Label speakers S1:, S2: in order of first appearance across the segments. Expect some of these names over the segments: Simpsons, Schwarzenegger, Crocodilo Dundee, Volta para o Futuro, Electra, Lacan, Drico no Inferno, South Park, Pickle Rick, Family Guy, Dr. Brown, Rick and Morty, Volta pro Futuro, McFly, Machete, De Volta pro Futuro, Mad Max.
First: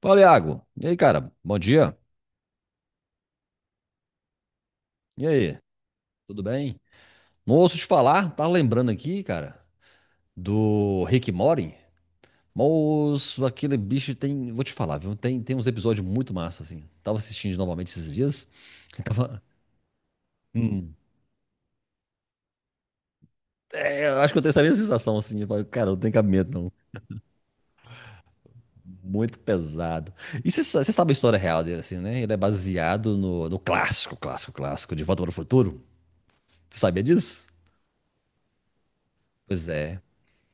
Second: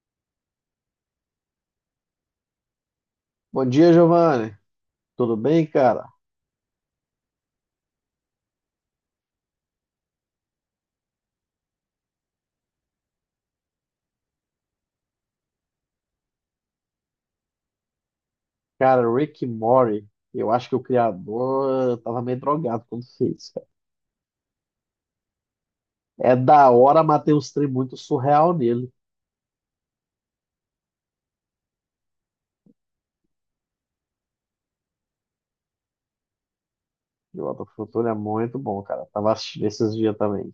S1: Fala, Iago. E aí, cara? Bom dia.
S2: Bom dia, Giovanni.
S1: E
S2: Tudo
S1: aí?
S2: bem, cara?
S1: Tudo bem? Não ouço te falar, tá lembrando aqui, cara, do Rick and Morty. Moço, aquele bicho tem. Vou te falar, viu? Tem uns episódios muito massa, assim. Tava assistindo novamente esses dias.
S2: Cara,
S1: Tava.
S2: Rick e Morty, eu acho que o
S1: Hum.
S2: criador tava meio drogado quando fez, cara.
S1: É, eu acho que eu tenho essa mesma sensação, assim. Eu falei, cara, não tem
S2: É
S1: cabimento,
S2: da
S1: não.
S2: hora, mas tem uns trem muito surreal nele.
S1: Muito pesado. E você sabe a história real dele, assim, né? Ele é baseado no clássico, clássico, clássico de Volta para o Futuro. Você sabia
S2: E o
S1: disso?
S2: Volta pro Futuro é muito bom, cara. Tava assistindo
S1: Pois
S2: esses
S1: é.
S2: dias também.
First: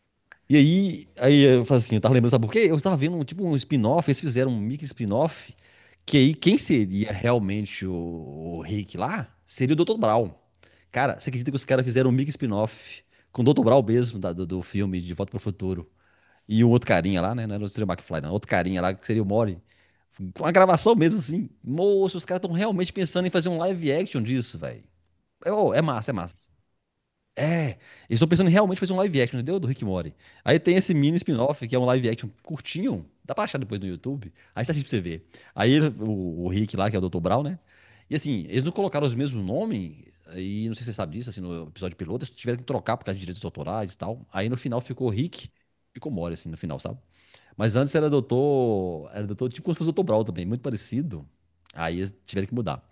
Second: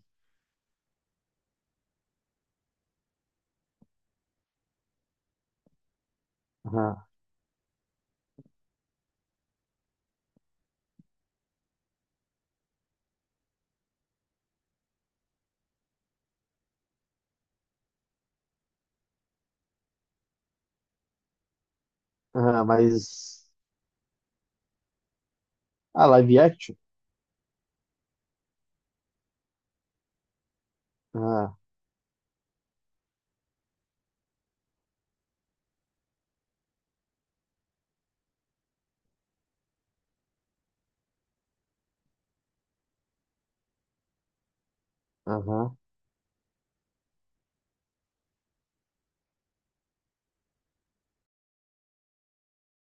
S1: E aí, eu falo assim, eu tava lembrando, sabe por quê? Eu tava vendo um, tipo um spin-off, eles fizeram um mix spin-off, que aí quem
S2: Aham,
S1: seria realmente o Rick lá seria o Dr. Brown. Cara, você acredita que os caras fizeram um mix spin-off com o Dr. Brown mesmo, do filme De Volta pro Futuro. E um outro carinha lá, né? Não era o Sr. McFly, não. Outro carinha lá que seria o Mori. Com a gravação mesmo, assim. Moço, os caras estão
S2: aham,
S1: realmente pensando em
S2: mas...
S1: fazer um live action disso, velho. É, ô, é
S2: Ah,
S1: massa, é
S2: live
S1: massa.
S2: action?
S1: É, eles estão pensando em realmente fazer um live action, entendeu? Do Rick e Morty. Aí tem esse mini
S2: Aham,
S1: spin-off, que é um live action curtinho, dá pra achar depois no YouTube. Aí você assiste pra você ver. Aí o Rick lá, que é o Dr. Brown, né? E assim, eles não colocaram os mesmos nomes, e não sei se você sabe disso, assim, no episódio piloto, eles tiveram que trocar por causa de direitos autorais e tal. Aí no final ficou Rick,
S2: aham.
S1: ficou Morty, assim, no final, sabe? Mas antes era doutor, tipo como se fosse o Dr. Brown também, muito parecido. Aí eles tiveram que mudar.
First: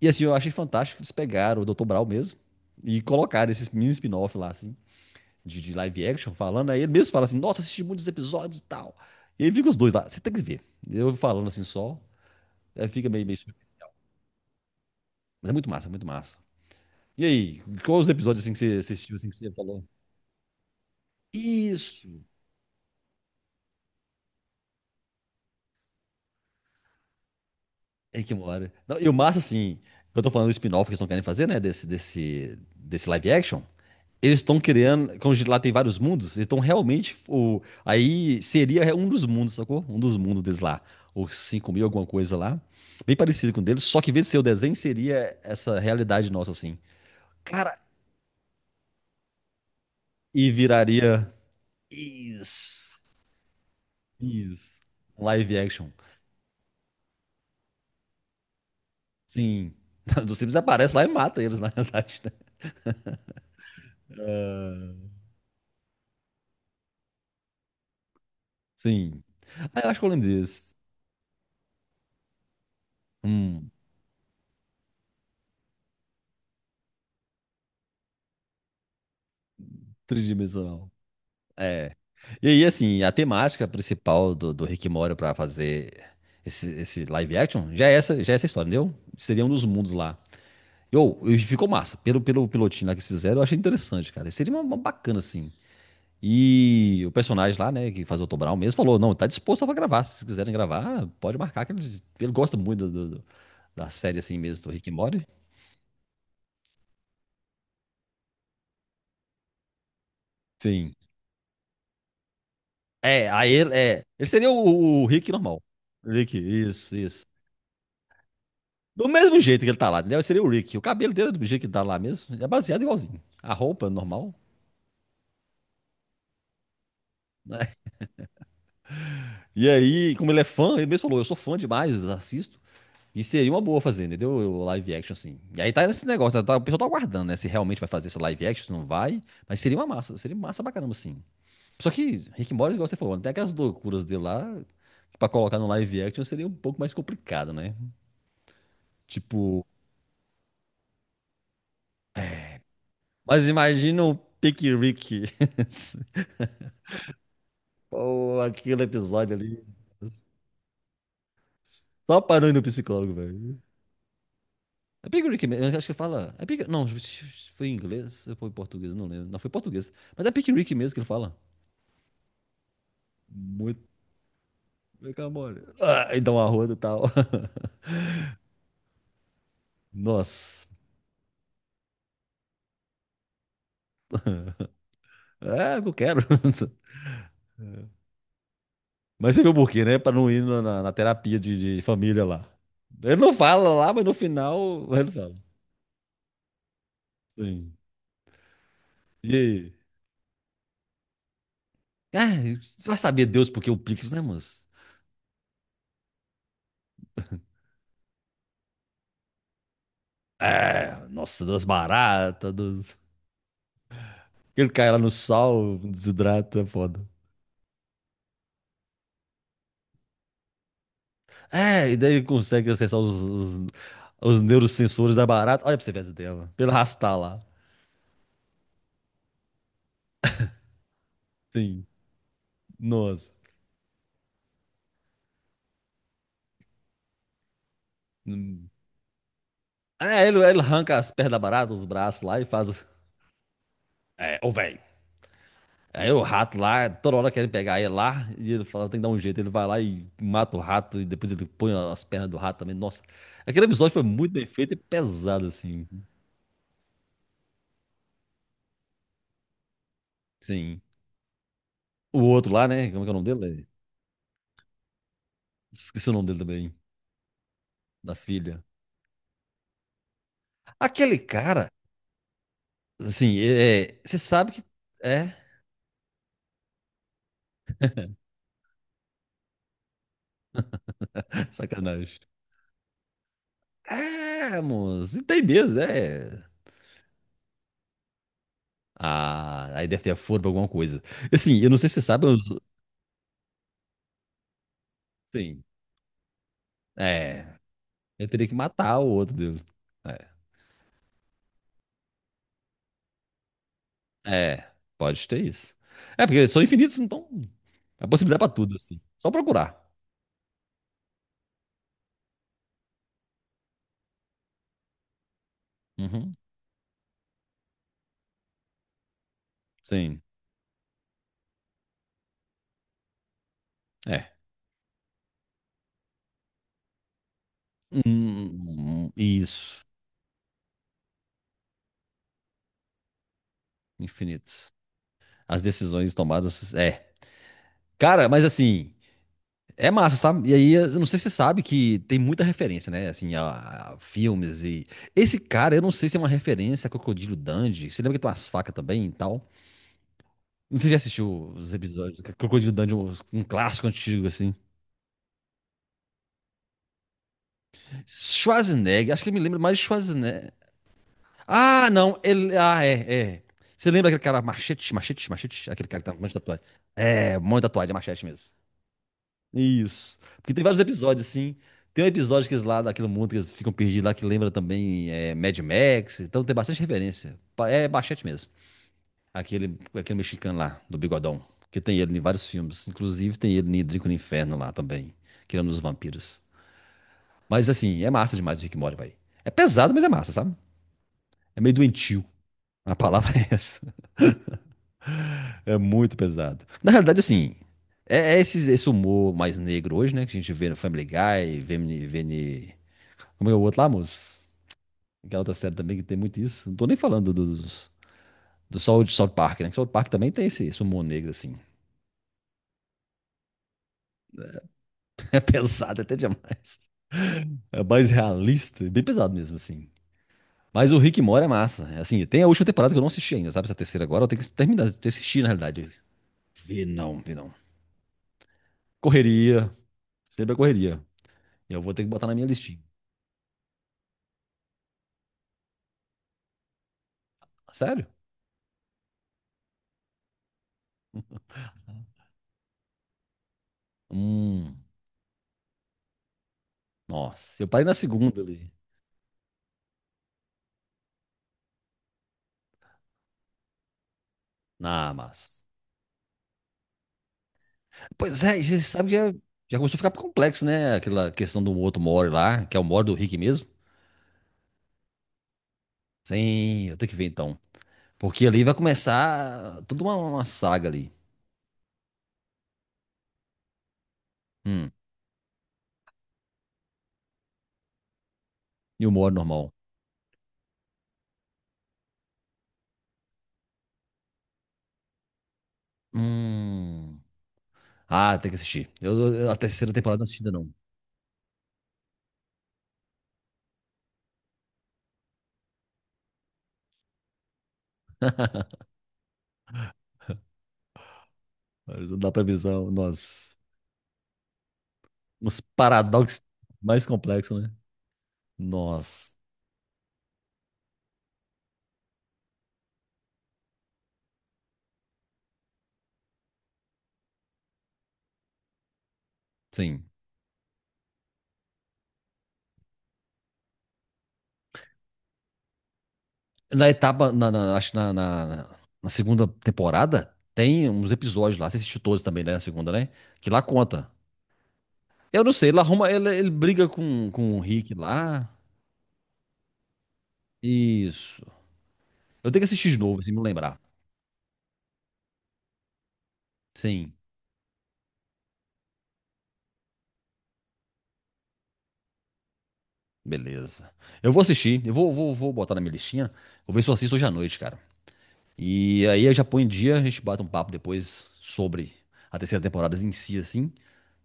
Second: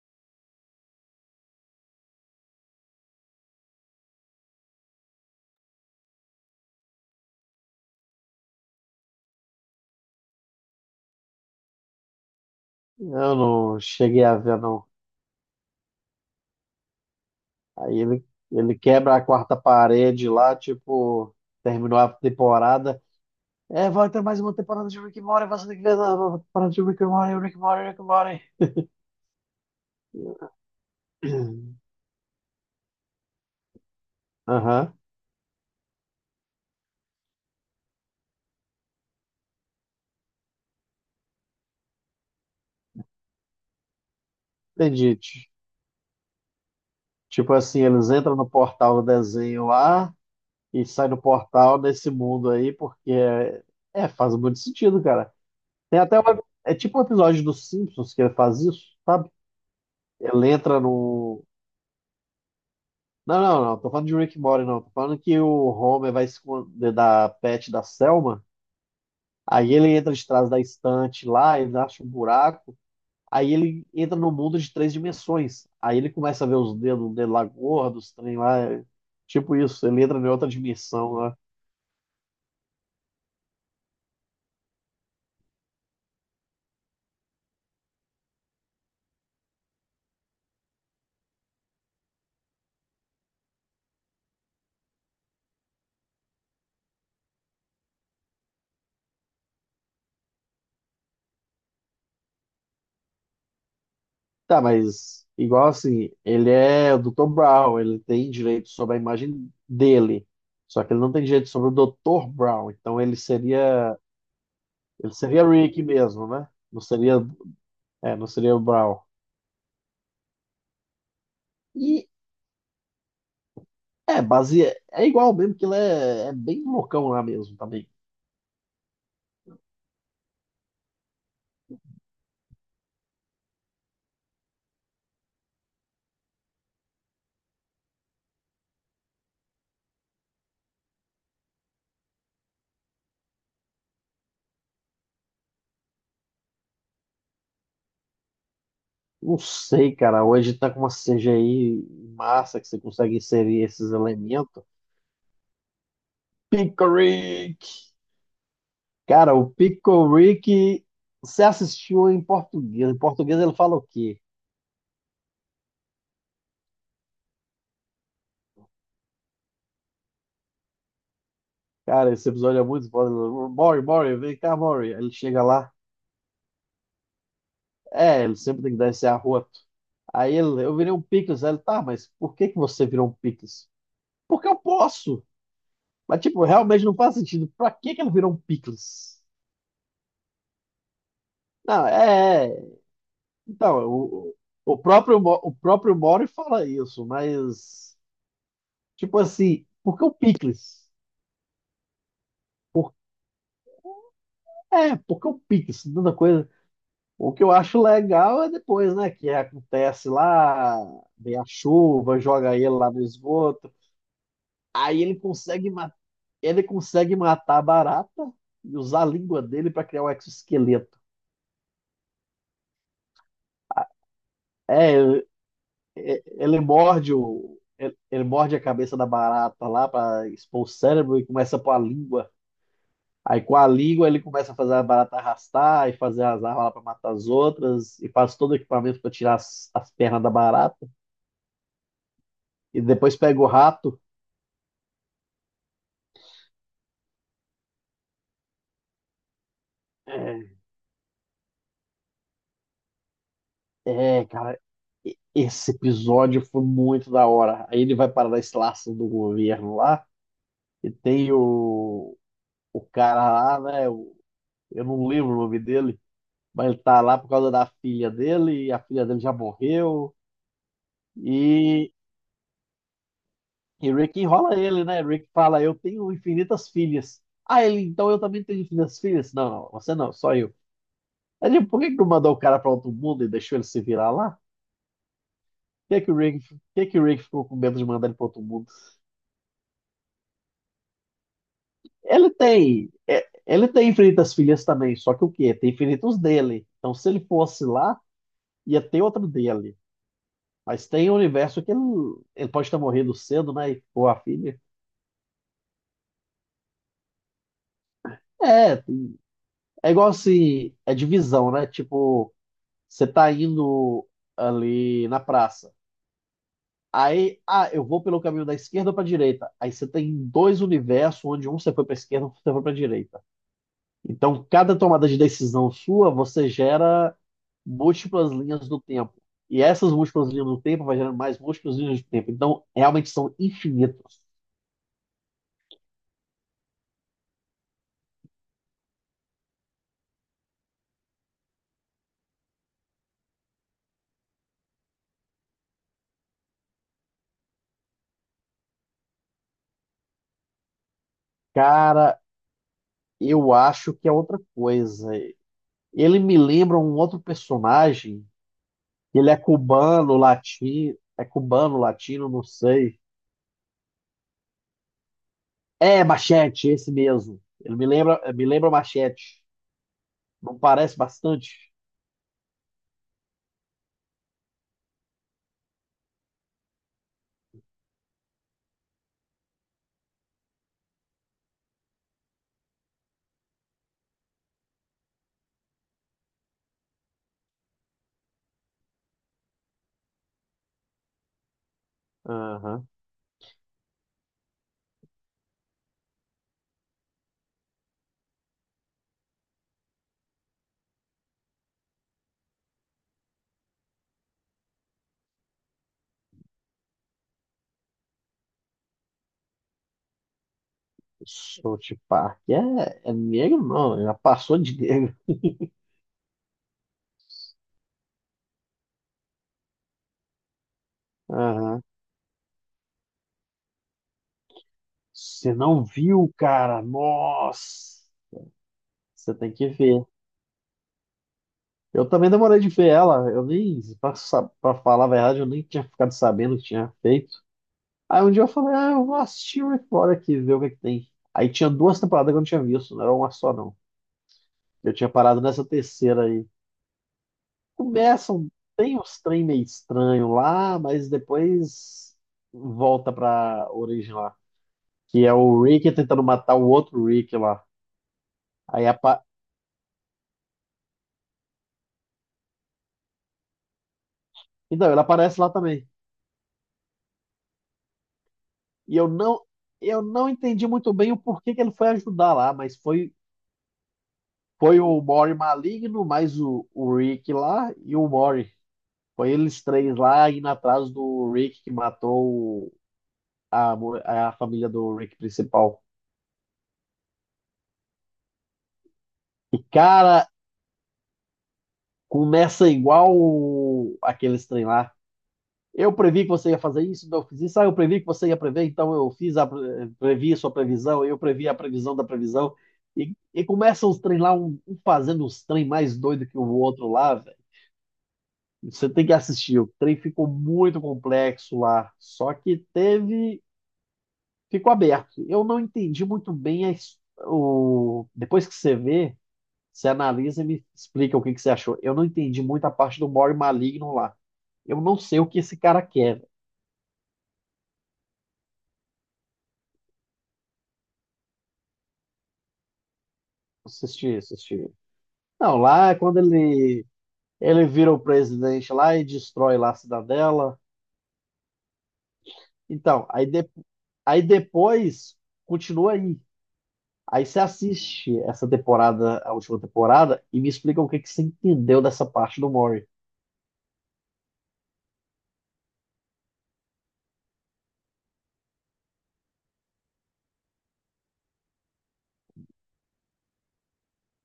S1: E assim, eu achei fantástico que eles pegaram o Dr. Brau mesmo e colocaram esses mini spin-off lá, assim, de live action, falando. Aí ele mesmo fala assim: Nossa, assisti muitos episódios e tal. E aí fica os dois lá, você tem que ver. Eu falando assim só, aí fica meio,
S2: Eu
S1: meio.
S2: não cheguei a ver, não.
S1: Mas é muito massa, muito massa. E aí,
S2: Aí
S1: quais os
S2: ele,
S1: episódios assim que
S2: ele
S1: você assistiu,
S2: quebra a
S1: assim, que você
S2: quarta
S1: falou?
S2: parede lá, tipo... Terminou
S1: Isso!
S2: a temporada. É, vai ter mais uma temporada de Rick and Morty, vai ser que ver a nova temporada de Rick and Morty, Rick and Morty, Rick and
S1: É que
S2: Morty.
S1: mora. Não, e o massa, assim, eu tô falando do spin-off que eles não querem fazer, né? Desse live action. Eles estão
S2: Aham,
S1: criando, como lá tem vários mundos, eles estão realmente. O, aí seria um dos mundos, sacou? Um dos mundos deles lá. Ou 5 mil, alguma coisa lá. Bem parecido com o deles, só que em vez de ser o desenho,
S2: entendi.
S1: seria essa realidade nossa, assim.
S2: Tipo
S1: Cara,
S2: assim, eles entram no portal do desenho lá
S1: e
S2: e saem do
S1: viraria.
S2: portal nesse mundo aí,
S1: Isso.
S2: porque faz muito
S1: Isso.
S2: sentido,
S1: Um
S2: cara.
S1: Live action.
S2: Tem até uma, é tipo um episódio dos Simpsons que ele faz isso, sabe?
S1: Sim. Do
S2: Ele
S1: Simples
S2: entra
S1: aparece lá e mata
S2: no.
S1: eles, na realidade, né?
S2: Não, não, não, tô falando de Rick and Morty, não. Tô falando que o Homer vai esconder da pet da Selma.
S1: Sim.
S2: Aí
S1: Ah,
S2: ele
S1: eu acho que eu
S2: entra de
S1: lembro
S2: trás da
S1: desse.
S2: estante lá, ele acha um buraco. Aí
S1: Hum,
S2: ele entra no mundo de três dimensões. Aí ele começa a ver os dedos dele lá gordos, os trem lá. Tipo isso, ele entra em outra
S1: tridimensional.
S2: dimensão lá.
S1: É. E aí, assim, a temática principal do Rick e Morty pra fazer esse live action já é essa história, entendeu? Seria um dos mundos lá. Eu, e ficou massa. Pelo pilotinho lá que eles fizeram, eu achei interessante, cara. Seria uma bacana, assim. E o personagem lá, né, que faz o Otto Brown mesmo, falou: não, tá disposto a gravar. Se vocês quiserem gravar, pode marcar, que ele gosta muito do da série, assim
S2: Tá,
S1: mesmo, do Rick e Morty.
S2: mas igual assim, ele é o Dr. Brown, ele tem direito sobre a imagem dele. Só que
S1: Sim.
S2: ele não tem direito sobre o Dr. Brown, então ele
S1: É, aí ele,
S2: seria
S1: é, ele seria o
S2: ele
S1: Rick
S2: seria
S1: normal.
S2: Rick mesmo,
S1: Rick,
S2: né? Não
S1: isso,
S2: seria,
S1: isso.
S2: não seria o Brown.
S1: Do mesmo jeito que ele tá lá, entendeu? Seria o Rick. O cabelo dele é do jeito que ele tá lá
S2: E
S1: mesmo. É baseado igualzinho. A roupa
S2: é,
S1: normal.
S2: base é igual mesmo que ele é, é bem loucão lá mesmo
S1: Né?
S2: também.
S1: E aí, como ele é fã, ele mesmo falou: eu sou fã demais, assisto. E seria uma boa fazer, entendeu? O live action, assim. E aí tá nesse negócio, tá, o pessoal tá aguardando, né? Se realmente vai fazer esse live action, se não vai. Mas seria uma massa, seria massa pra caramba, assim. Só que Rick and Morty, igual você falou, né, tem aquelas loucuras dele lá, que pra colocar no live action seria um pouco mais complicado, né?
S2: Não
S1: Tipo,
S2: sei, cara. Hoje tá com uma CGI massa que você consegue
S1: mas
S2: inserir esses
S1: imagina o Pick
S2: elementos.
S1: Rick.
S2: Pickle Rick!
S1: Ou aquele
S2: Cara,
S1: episódio
S2: o
S1: ali.
S2: Pickle Rick, você assistiu
S1: Só
S2: em
S1: parou no
S2: português. Em
S1: psicólogo,
S2: português ele
S1: velho.
S2: fala o quê?
S1: É Big Rick mesmo, eu acho que fala. É Big... Não, foi em inglês ou foi em português, não lembro. Não, foi em português. Mas é Big Rick mesmo que ele fala.
S2: Cara, esse episódio é muito foda. Mori,
S1: Muito.
S2: Mori, vem cá, Mori. Ele
S1: Vem cá,
S2: chega
S1: mole.
S2: lá.
S1: Ah, e dá uma roda e tal.
S2: É, ele sempre tem que dar esse arroto. Aí ele,
S1: Nossa.
S2: eu virei um picles. Aí ele, tá, mas por que que você virou um picles? Porque eu posso.
S1: É, eu
S2: Mas,
S1: quero.
S2: tipo, realmente não faz sentido. Pra que que ele virou um picles?
S1: Mas você viu por quê, né? Pra não ir na terapia de
S2: Não,
S1: família lá.
S2: é. É.
S1: Ele não fala
S2: Então,
S1: lá, mas no
S2: o
S1: final ele
S2: próprio,
S1: fala.
S2: O próprio Mori fala isso,
S1: Sim.
S2: mas, tipo
S1: E
S2: assim,
S1: aí?
S2: por que o picles?
S1: Ah, vai saber Deus porque o Pix, né, moço?
S2: É, por que o picles? Tanta coisa. O que eu acho legal é depois, né? Que acontece lá,
S1: É,
S2: vem a
S1: nossa, das
S2: chuva,
S1: baratas,
S2: joga ele lá
S1: dos...
S2: no esgoto.
S1: Ele cai lá
S2: Aí
S1: no
S2: ele consegue
S1: sal, desidrata,
S2: Ele
S1: é foda.
S2: consegue matar a barata e usar a língua dele para criar um exoesqueleto.
S1: É, e daí ele consegue acessar os, os
S2: É,
S1: neurosensores da barata. Olha pra você ver essa
S2: é,
S1: tela.
S2: ele
S1: Pelo
S2: morde
S1: arrastar lá.
S2: o, ele, ele morde a cabeça da barata lá para expor o cérebro e começa a pôr a
S1: Sim,
S2: língua.
S1: nossa.
S2: Aí com a língua ele começa a fazer a barata arrastar e fazer as armas lá para matar as outras e faz todo o
S1: Hum.
S2: equipamento para tirar as pernas
S1: É,
S2: da
S1: ele
S2: barata
S1: arranca as pernas da barata, os braços lá e faz o...
S2: e depois pega o rato.
S1: É, ô velho. Aí o rato lá, toda hora querem pegar ele lá, e ele fala, tem que dar um jeito. Ele vai lá e
S2: É,
S1: mata o rato, e depois ele põe as pernas do rato também. Nossa, aquele episódio foi muito bem
S2: cara,
S1: feito e pesado,
S2: esse
S1: assim.
S2: episódio foi muito da hora. Aí ele vai para a instalação do governo lá
S1: Sim.
S2: e tem o
S1: O outro lá,
S2: o
S1: né? Como é que é o nome
S2: cara lá,
S1: dele?
S2: né? Eu não lembro o nome dele,
S1: Esqueci o nome dele
S2: mas
S1: também,
S2: ele tá lá por causa da filha
S1: da filha.
S2: dele, e a filha dele já morreu.
S1: Aquele cara,
S2: E,
S1: assim, é,
S2: e
S1: é, você
S2: Rick
S1: sabe
S2: enrola
S1: que
S2: ele, né? Rick
S1: é
S2: fala: Eu tenho infinitas filhas. Ah, ele, então eu também tenho infinitas filhas? Não, não, você não, só eu. Aí, tipo, por que que não
S1: sacanagem.
S2: mandou o cara pra outro mundo e deixou ele se virar lá?
S1: É, moço, e tem mesmo,
S2: Por que que o
S1: é.
S2: Rick, por que que o Rick ficou com medo de mandar ele pra outro mundo?
S1: Ah, aí deve ter a furo pra alguma coisa. Assim, eu não sei se você sabe,
S2: Ele
S1: mas,
S2: tem, é, ele tem infinitas filhas também, só que o quê?
S1: sim,
S2: Tem infinitos dele. Então, se ele
S1: é,
S2: fosse lá,
S1: eu teria que
S2: ia
S1: matar
S2: ter
S1: o
S2: outro
S1: outro dele.
S2: dele. Mas tem um universo que ele pode ter morrido cedo, né? E- Ou a
S1: É,
S2: filha.
S1: é, pode ter isso. É, porque eles são infinitos, então, a possibilidade pra tudo,
S2: É,
S1: assim.
S2: tem-
S1: Só procurar.
S2: é igual assim, é divisão, né? Tipo, você tá indo ali na praça.
S1: Uhum,
S2: Aí, ah, eu vou pelo caminho da esquerda ou pra direita. Aí você tem
S1: sim,
S2: dois universos, onde um você foi pra esquerda, um você foi pra direita.
S1: é.
S2: Então, cada tomada de decisão sua, você gera múltiplas linhas do tempo. E
S1: Isso,
S2: essas múltiplas linhas do tempo vai gerando mais múltiplas linhas do tempo. Então, realmente são infinitos.
S1: infinitos. As decisões tomadas. É. Cara, mas assim, é massa, sabe? E aí, eu não sei se você sabe que tem muita referência, né? Assim, a filmes e. Esse cara, eu não sei se é uma referência a Crocodilo Dundee. Você lembra que tem umas facas também e tal? Não sei se já assistiu os episódios
S2: Cara,
S1: do Crocodilo Dundee, um
S2: eu
S1: clássico
S2: acho que é
S1: antigo,
S2: outra
S1: assim.
S2: coisa. Ele me lembra um outro personagem.
S1: Schwarzenegger, acho que
S2: Ele é
S1: ele me lembra mais de
S2: cubano,
S1: Schwarzenegger.
S2: latino. É cubano,
S1: Ah, não.
S2: latino, não
S1: Ele... Ah,
S2: sei.
S1: é, é. Você lembra aquele cara machete, machete, machete? Aquele cara que
S2: É,
S1: tá com um monte de tatuagem.
S2: Machete, esse
S1: É,
S2: mesmo.
S1: um monte de
S2: Ele
S1: tatuagem, é machete mesmo.
S2: me lembra Machete.
S1: Isso. Porque
S2: Não
S1: tem vários
S2: parece
S1: episódios,
S2: bastante?
S1: assim. Tem um episódio que eles lá, daquele mundo que eles ficam perdidos lá, que lembra também é, Mad Max. Então tem bastante referência. Pa- É Bachete mesmo. Aquele, aquele mexicano lá, do Bigodão. Que tem ele em vários filmes. Inclusive tem ele em Drico no Inferno lá também. Que é um dos vampiros. Mas assim, é massa demais o Rick and Morty, velho. É pesado, mas é massa, sabe? É meio doentio.
S2: Aham.
S1: A palavra é essa. É muito pesado. Na realidade, assim, é, é esse, humor mais negro hoje, né? Que a gente vê no Family Guy, vê, em- como é o outro lá, moço? Aquela outra série também que tem muito isso. Não tô nem falando dos, do South Park, né? Que South Park também tem esse humor negro, assim.
S2: South Park. É, é negro, não. Já passou de negro.
S1: É pesado até demais. É mais realista, bem pesado mesmo, assim. Mas o Rick Mora é
S2: Aham.
S1: massa. É assim, tem a última temporada que eu não assisti ainda, sabe? Essa terceira agora, eu tenho que terminar de assistir, na
S2: Você não
S1: realidade.
S2: viu, cara?
S1: Vi não, vi não.
S2: Nossa! Você tem que
S1: Correria,
S2: ver.
S1: sempre a correria. Eu vou ter
S2: Eu
S1: que botar
S2: também
S1: na minha
S2: demorei de
S1: listinha.
S2: ver ela. Eu nem, pra, sa- pra falar a verdade, eu nem tinha ficado sabendo que tinha feito.
S1: Sério?
S2: Aí um dia eu falei, ah, eu vou assistir Rick Mora aqui, ver o que que tem. Aí tinha duas temporadas que eu não tinha visto, não era uma só não.
S1: Hum,
S2: Eu tinha parado nessa terceira aí.
S1: nossa. Eu parei na segunda
S2: Começam,
S1: ali.
S2: tem uns trem meio estranho lá, mas depois volta pra origem lá.
S1: Ah,
S2: Que é o
S1: mas...
S2: Rick tentando matar o outro Rick lá.
S1: Pois é, e você
S2: Aí
S1: sabe que
S2: apa...
S1: já, já começou a ficar complexo, né? Aquela questão do outro Mori lá, que é o Mori do Rick mesmo.
S2: Então, ele aparece lá também.
S1: Sim, eu tenho que ver então. Porque ali vai
S2: E eu não,
S1: começar toda
S2: eu
S1: uma,
S2: não
S1: uma
S2: entendi
S1: saga
S2: muito
S1: ali.
S2: bem o porquê que ele foi ajudar lá, mas foi
S1: Hum,
S2: o Mori maligno, mais o Rick lá e o Mori.
S1: e o
S2: Foi
S1: Mori
S2: eles
S1: normal.
S2: três lá indo atrás do Rick que matou a família do Rick principal.
S1: Hum. Ah, tem que assistir. A
S2: E,
S1: terceira
S2: cara,
S1: temporada não assisti ainda não.
S2: começa igual o- aqueles trem lá. Eu previ que você ia fazer isso, então eu fiz isso. Ah, eu previ que você ia prever, então eu fiz a previ a sua previsão, eu previ a previsão da
S1: Mas não dá pra
S2: previsão.
S1: avisar
S2: E
S1: nós,
S2: começa os trem lá, um fazendo os
S1: uns
S2: trem mais doido que
S1: paradoxos
S2: o outro
S1: mais
S2: lá, velho.
S1: complexos, né?
S2: Você tem que
S1: Nós,
S2: assistir. O trem ficou muito complexo lá. Só que teve ficou aberto. Eu não entendi muito bem a Depois que você vê, você
S1: sim.
S2: analisa e me explica o que que você achou. Eu não entendi muito a parte do More Maligno lá. Eu não sei o que esse cara quer.
S1: Na etapa, acho que na segunda temporada, tem uns episódios lá. Você assistiu todos também, né? A segunda, né? Que lá conta.
S2: Assistir, assistir.
S1: Eu não
S2: Não,
S1: sei, ele
S2: lá é
S1: arruma,
S2: quando
S1: ele
S2: ele
S1: briga com o
S2: ele vira
S1: Rick
S2: o
S1: lá.
S2: presidente lá e destrói lá a cidadela.
S1: Isso. Eu tenho que assistir de
S2: Então,
S1: novo,
S2: aí,
S1: assim, me lembrar.
S2: aí depois continua aí.
S1: Sim,
S2: Aí você assiste essa temporada, a última temporada, e me explica o que que você entendeu dessa parte do Mori.
S1: beleza. Eu vou assistir, eu vou, vou botar na minha listinha. Vou ver se eu assisto hoje à noite, cara. E aí eu já põe em dia, a gente bate um papo depois sobre a terceira temporada em si, assim,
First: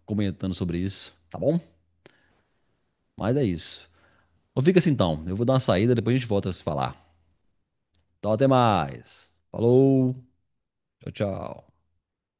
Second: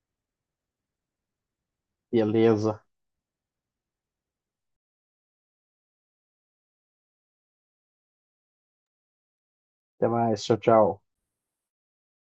S1: comentando sobre isso, tá bom?
S2: Beleza.
S1: Mas é isso. Então fica assim então, eu vou dar uma saída, depois a gente volta a se falar. Então até mais.
S2: Até
S1: Falou,
S2: mais. Tchau, tchau.
S1: tchau, tchau.